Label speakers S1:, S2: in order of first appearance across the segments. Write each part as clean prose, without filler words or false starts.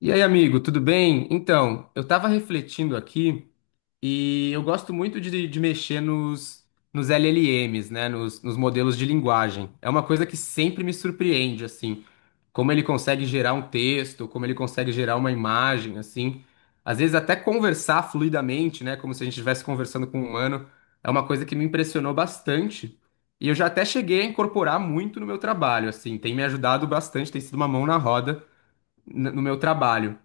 S1: E aí, amigo, tudo bem? Então, eu tava refletindo aqui e eu gosto muito de mexer nos LLMs, né? Nos modelos de linguagem. É uma coisa que sempre me surpreende, assim, como ele consegue gerar um texto, como ele consegue gerar uma imagem, assim. Às vezes até conversar fluidamente, né? Como se a gente estivesse conversando com um humano. É uma coisa que me impressionou bastante. E eu já até cheguei a incorporar muito no meu trabalho, assim. Tem me ajudado bastante, tem sido uma mão na roda no meu trabalho.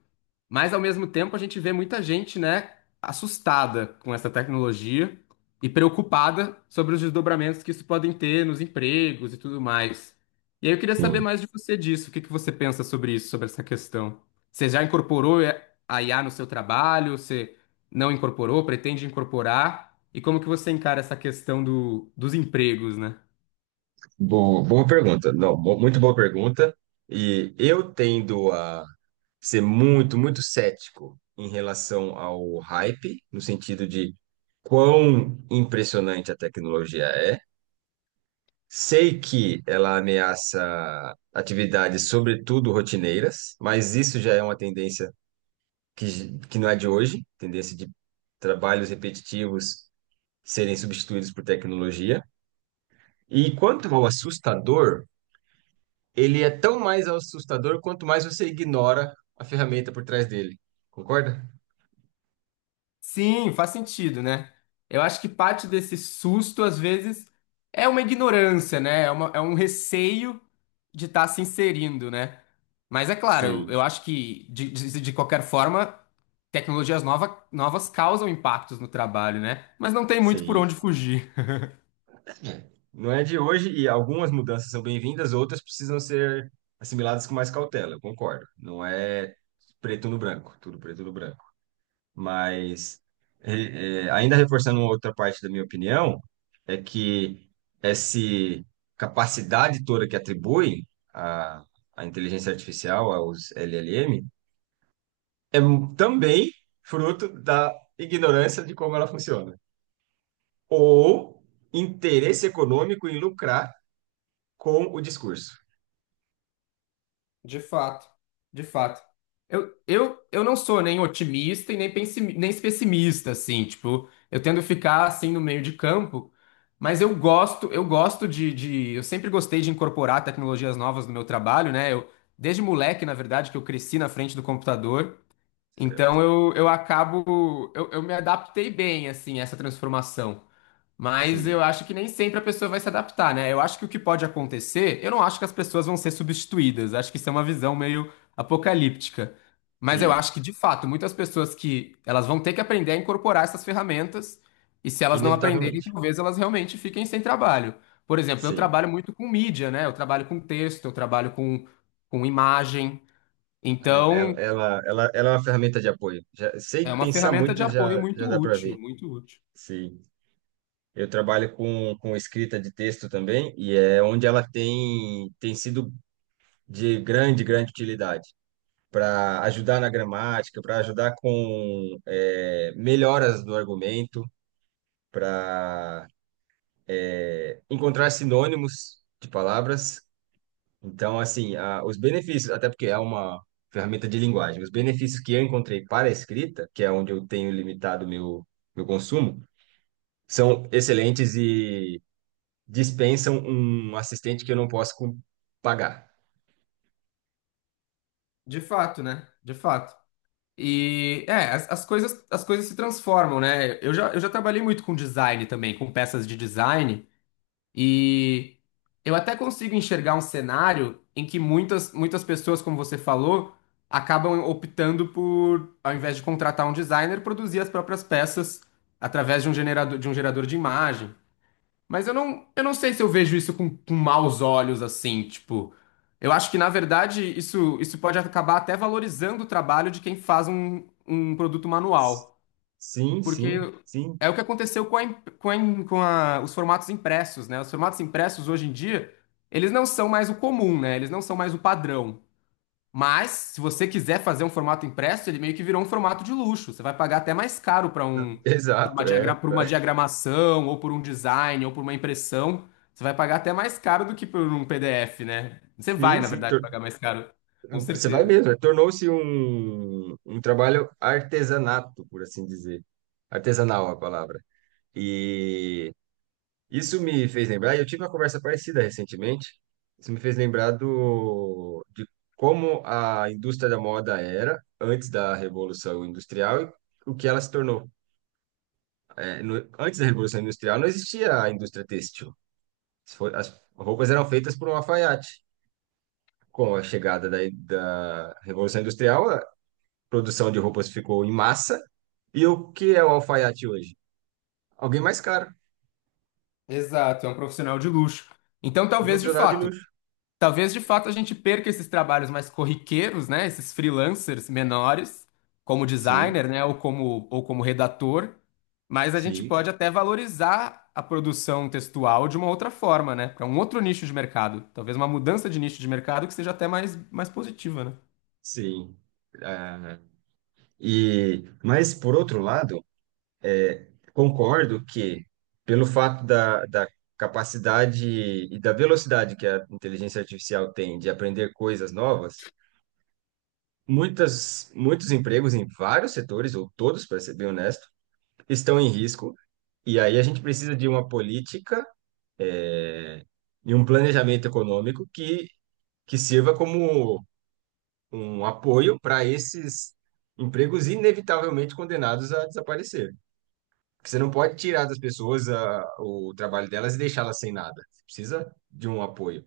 S1: Mas ao mesmo tempo a gente vê muita gente, né, assustada com essa tecnologia e preocupada sobre os desdobramentos que isso podem ter nos empregos e tudo mais. E aí eu queria saber
S2: Sim.
S1: mais de você disso. O que você pensa sobre isso, sobre essa questão? Você já incorporou a IA no seu trabalho? Você não incorporou? Pretende incorporar? E como que você encara essa questão dos empregos, né?
S2: Boa, boa pergunta. Não, muito boa pergunta. E eu tendo a ser muito, muito cético em relação ao hype, no sentido de quão impressionante a tecnologia é. Sei que ela ameaça atividades, sobretudo rotineiras, mas isso já é uma tendência que não é de hoje, tendência de trabalhos repetitivos serem substituídos por tecnologia. E quanto ao assustador, ele é tão mais assustador quanto mais você ignora a ferramenta por trás dele. Concorda?
S1: Sim, faz sentido, né? Eu acho que parte desse susto, às vezes, é uma ignorância, né? É um receio de estar se inserindo, né? Mas é claro, eu
S2: Sim,
S1: acho que, de qualquer forma, novas causam impactos no trabalho, né? Mas não tem muito por
S2: sim.
S1: onde fugir.
S2: Não é de hoje e algumas mudanças são bem-vindas, outras precisam ser assimiladas com mais cautela, eu concordo. Não é preto no branco, tudo preto no branco. Mas, ainda reforçando uma outra parte da minha opinião, é que essa capacidade toda que atribui a, a inteligência artificial, aos LLM, é também fruto da ignorância de como ela funciona, ou interesse econômico em lucrar com o discurso,
S1: De fato, de fato. Eu não sou nem otimista e nem pessimista, assim, tipo, eu tendo ficar assim no meio de campo, mas eu gosto eu sempre gostei de incorporar tecnologias novas no meu trabalho, né? Desde moleque, na verdade, que eu cresci na frente do computador, então
S2: certo?
S1: eu me adaptei bem, assim, a essa transformação. Mas eu
S2: Sim,
S1: acho que nem sempre a pessoa vai se adaptar, né? Eu acho que o que pode acontecer, eu não acho que as pessoas vão ser substituídas. Acho que isso é uma visão meio apocalíptica. Mas eu
S2: sim,
S1: acho que, de fato, muitas pessoas que elas vão ter que aprender a incorporar essas ferramentas, e se elas não aprenderem,
S2: inevitavelmente.
S1: talvez elas realmente fiquem sem trabalho. Por exemplo, eu
S2: Sim,
S1: trabalho muito com mídia, né? Eu trabalho com texto, com imagem.
S2: é,
S1: Então,
S2: ela é uma ferramenta de apoio. Já,
S1: é
S2: sem
S1: uma
S2: pensar
S1: ferramenta de
S2: muito,
S1: apoio
S2: já
S1: muito
S2: dá para
S1: útil,
S2: ver.
S1: muito útil.
S2: Sim, eu trabalho com escrita de texto também, e é onde ela tem, tem sido de grande, grande utilidade. Para ajudar na gramática, para ajudar com é, melhoras do argumento, para encontrar sinônimos de palavras. Então, assim, os benefícios, até porque é uma ferramenta de linguagem, os benefícios que eu encontrei para a escrita, que é onde eu tenho limitado meu meu consumo, são excelentes e dispensam um assistente que eu não posso pagar.
S1: De fato, né? De fato. E é, as coisas se transformam, né? Eu já trabalhei muito com design também, com peças de design, e eu até consigo enxergar um cenário em que muitas pessoas, como você falou, acabam optando por, ao invés de contratar um designer, produzir as próprias peças através de um gerador, de um gerador de imagem. Mas eu não sei se eu vejo isso com maus olhos, assim, tipo. Eu acho que, na verdade, isso pode acabar até valorizando o trabalho de quem faz um produto manual.
S2: Sim,
S1: Porque
S2: sim, sim.
S1: é o que aconteceu com, a, imp- com, a, im- com a- os formatos impressos, né? Os formatos impressos, hoje em dia, eles não são mais o comum, né? Eles não são mais o padrão. Mas, se você quiser fazer um formato impresso, ele meio que virou um formato de luxo. Você vai pagar até mais caro para um,
S2: Exato, é.
S1: pra uma diagramação, ou por um design, ou por uma impressão. Você vai pagar até mais caro do que por um PDF, né? Você vai,
S2: Sim,
S1: na
S2: sim.
S1: verdade, pagar mais caro, com
S2: Você vai
S1: certeza.
S2: mesmo, é, tornou-se um, um trabalho artesanato, por assim dizer. Artesanal a palavra. E isso me fez lembrar, e eu tive uma conversa parecida recentemente, isso me fez lembrar do, de como a indústria da moda era antes da Revolução Industrial e o que ela se tornou. É, antes da Revolução Industrial não existia a indústria têxtil. Se for- As roupas eram feitas por um alfaiate. Com a chegada da Revolução Industrial, produção de roupas ficou em massa. E o que é o alfaiate hoje? Alguém mais caro,
S1: Exato, é um profissional de luxo. Então,
S2: um
S1: talvez, de
S2: profissional de
S1: fato,
S2: luxo.
S1: talvez de fato a gente perca esses trabalhos mais corriqueiros, né? Esses freelancers menores, como
S2: Sim,
S1: designer, né? Ou como redator. Mas a gente pode
S2: sim,
S1: até valorizar a produção textual de uma outra forma, né? Para um outro nicho de mercado. Talvez uma mudança de nicho de mercado que seja até mais positiva, né?
S2: sim. Ah, e, mas, por outro lado, é, concordo que, pelo fato da capacidade e da velocidade que a inteligência artificial tem de aprender coisas novas, muitos empregos em vários setores, ou todos, para ser bem honesto, estão em risco. E aí a gente precisa de uma política é, e um planejamento econômico que sirva como um apoio para esses empregos inevitavelmente condenados a desaparecer. Porque você não pode tirar das pessoas o trabalho delas e deixá-las sem nada. Você precisa de um apoio.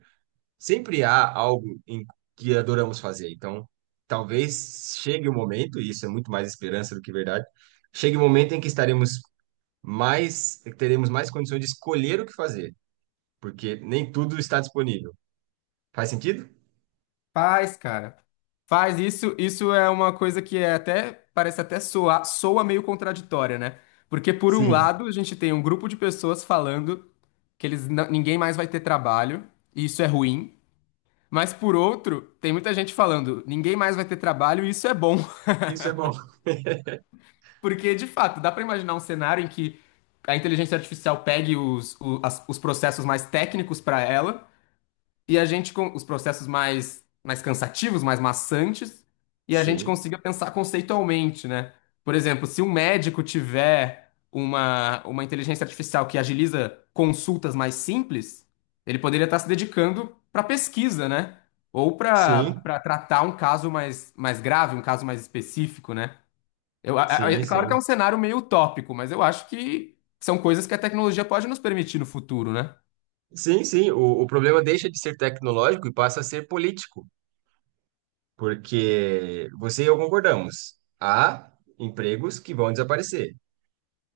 S2: Sempre há algo em que adoramos fazer. Então, talvez chegue o momento, e isso é muito mais esperança do que verdade, chegue o momento em que estaremos mais, teremos mais condições de escolher o que fazer, porque nem tudo está disponível. Faz sentido?
S1: Faz, cara. Faz isso. Isso é uma coisa que é até parece até soar, soa meio contraditória, né? Porque por um
S2: Sim.
S1: lado, a gente tem um grupo de pessoas falando que eles não- ninguém mais vai ter trabalho, e isso é ruim. Mas por outro, tem muita gente falando, ninguém mais vai ter trabalho, e isso é bom.
S2: Isso é bom.
S1: Porque de fato, dá pra imaginar um cenário em que a inteligência artificial pegue os processos mais técnicos pra ela e a gente com os processos mais cansativos, mais maçantes, e a gente
S2: Sim,
S1: consiga pensar conceitualmente, né? Por exemplo, se um médico tiver uma inteligência artificial que agiliza consultas mais simples, ele poderia estar se dedicando para pesquisa, né? Ou
S2: sim,
S1: para tratar um caso mais grave, um caso mais específico, né?
S2: sim,
S1: É claro que é
S2: sim.
S1: um cenário meio utópico, mas eu acho que são coisas que a tecnologia pode nos permitir no futuro, né?
S2: Sim, sim. O problema deixa de ser tecnológico e passa a ser político, porque você e eu concordamos. Há empregos que vão desaparecer.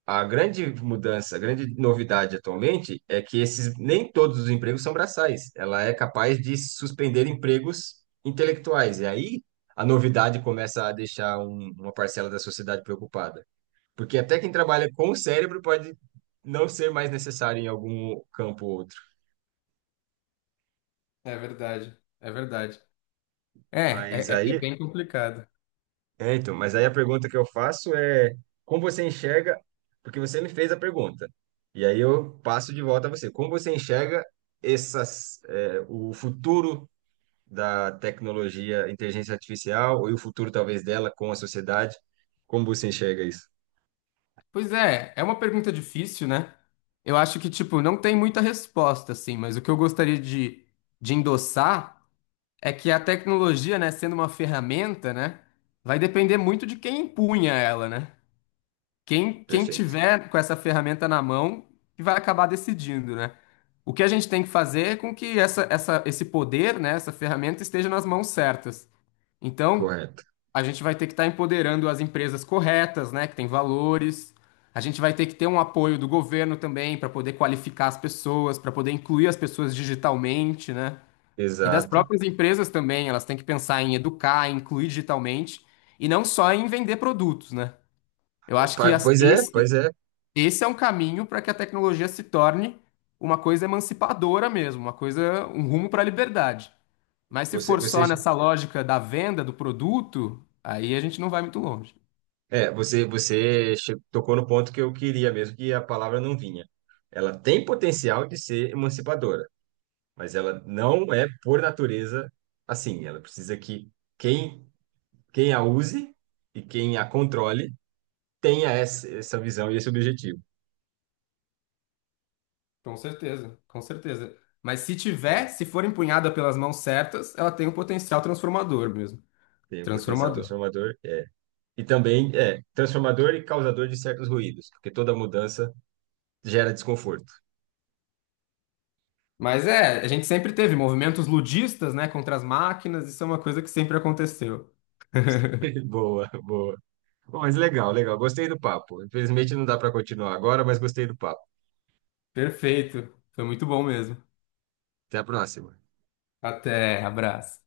S2: A grande mudança, a grande novidade atualmente é que esses nem todos os empregos são braçais. Ela é capaz de suspender empregos intelectuais. E aí a novidade começa a deixar uma parcela da sociedade preocupada. Porque até quem trabalha com o cérebro pode não ser mais necessário em algum campo ou outro.
S1: É verdade, é verdade. É,
S2: Mas
S1: é
S2: aí,
S1: bem complicado.
S2: é, então, mas aí a pergunta que eu faço é como você enxerga, porque você me fez a pergunta. E aí eu passo de volta a você. Como você enxerga essas, é, o futuro da tecnologia, inteligência artificial e o futuro talvez dela com a sociedade? Como você enxerga isso?
S1: Pois é, é uma pergunta difícil, né? Eu acho que, tipo, não tem muita resposta, assim, mas o que eu gostaria de endossar é que a tecnologia, né, sendo uma ferramenta, né, vai depender muito de quem empunha ela, né? Quem
S2: Perfeito.
S1: tiver com essa ferramenta na mão que vai acabar decidindo, né? O que a gente tem que fazer é com que esse poder, né, essa ferramenta esteja nas mãos certas. Então,
S2: Correto.
S1: a gente vai ter que estar empoderando as empresas corretas, né, que têm valores. A gente vai ter que ter um apoio do governo também para poder qualificar as pessoas, para poder incluir as pessoas digitalmente, né? E das
S2: Exato.
S1: próprias empresas também, elas têm que pensar em educar, em incluir digitalmente e não só em vender produtos, né? Eu acho que
S2: Pois é, pois é.
S1: esse é um caminho para que a tecnologia se torne uma coisa emancipadora mesmo, uma coisa, um rumo para a liberdade. Mas se
S2: Você,
S1: for só
S2: você
S1: nessa lógica da venda do produto, aí a gente não vai muito longe.
S2: é, você, tocou no ponto que eu queria mesmo, que a palavra não vinha. Ela tem potencial de ser emancipadora, mas ela não é, por natureza, assim. Ela precisa que quem, quem a use e quem a controle tenha essa, essa visão e esse objetivo.
S1: Com certeza, com certeza. Mas se tiver, se for empunhada pelas mãos certas, ela tem um potencial transformador mesmo.
S2: Tem um potencial
S1: Transformador.
S2: transformador, é. E também é transformador e causador de certos ruídos, porque toda mudança gera desconforto.
S1: Mas é, a gente sempre teve movimentos ludistas, né, contra as máquinas, isso é uma coisa que sempre aconteceu.
S2: Boa, boa. Bom, mas legal, legal. Gostei do papo. Infelizmente não dá para continuar agora, mas gostei do papo.
S1: Perfeito. Foi muito bom mesmo.
S2: Até a próxima.
S1: Até, abraço.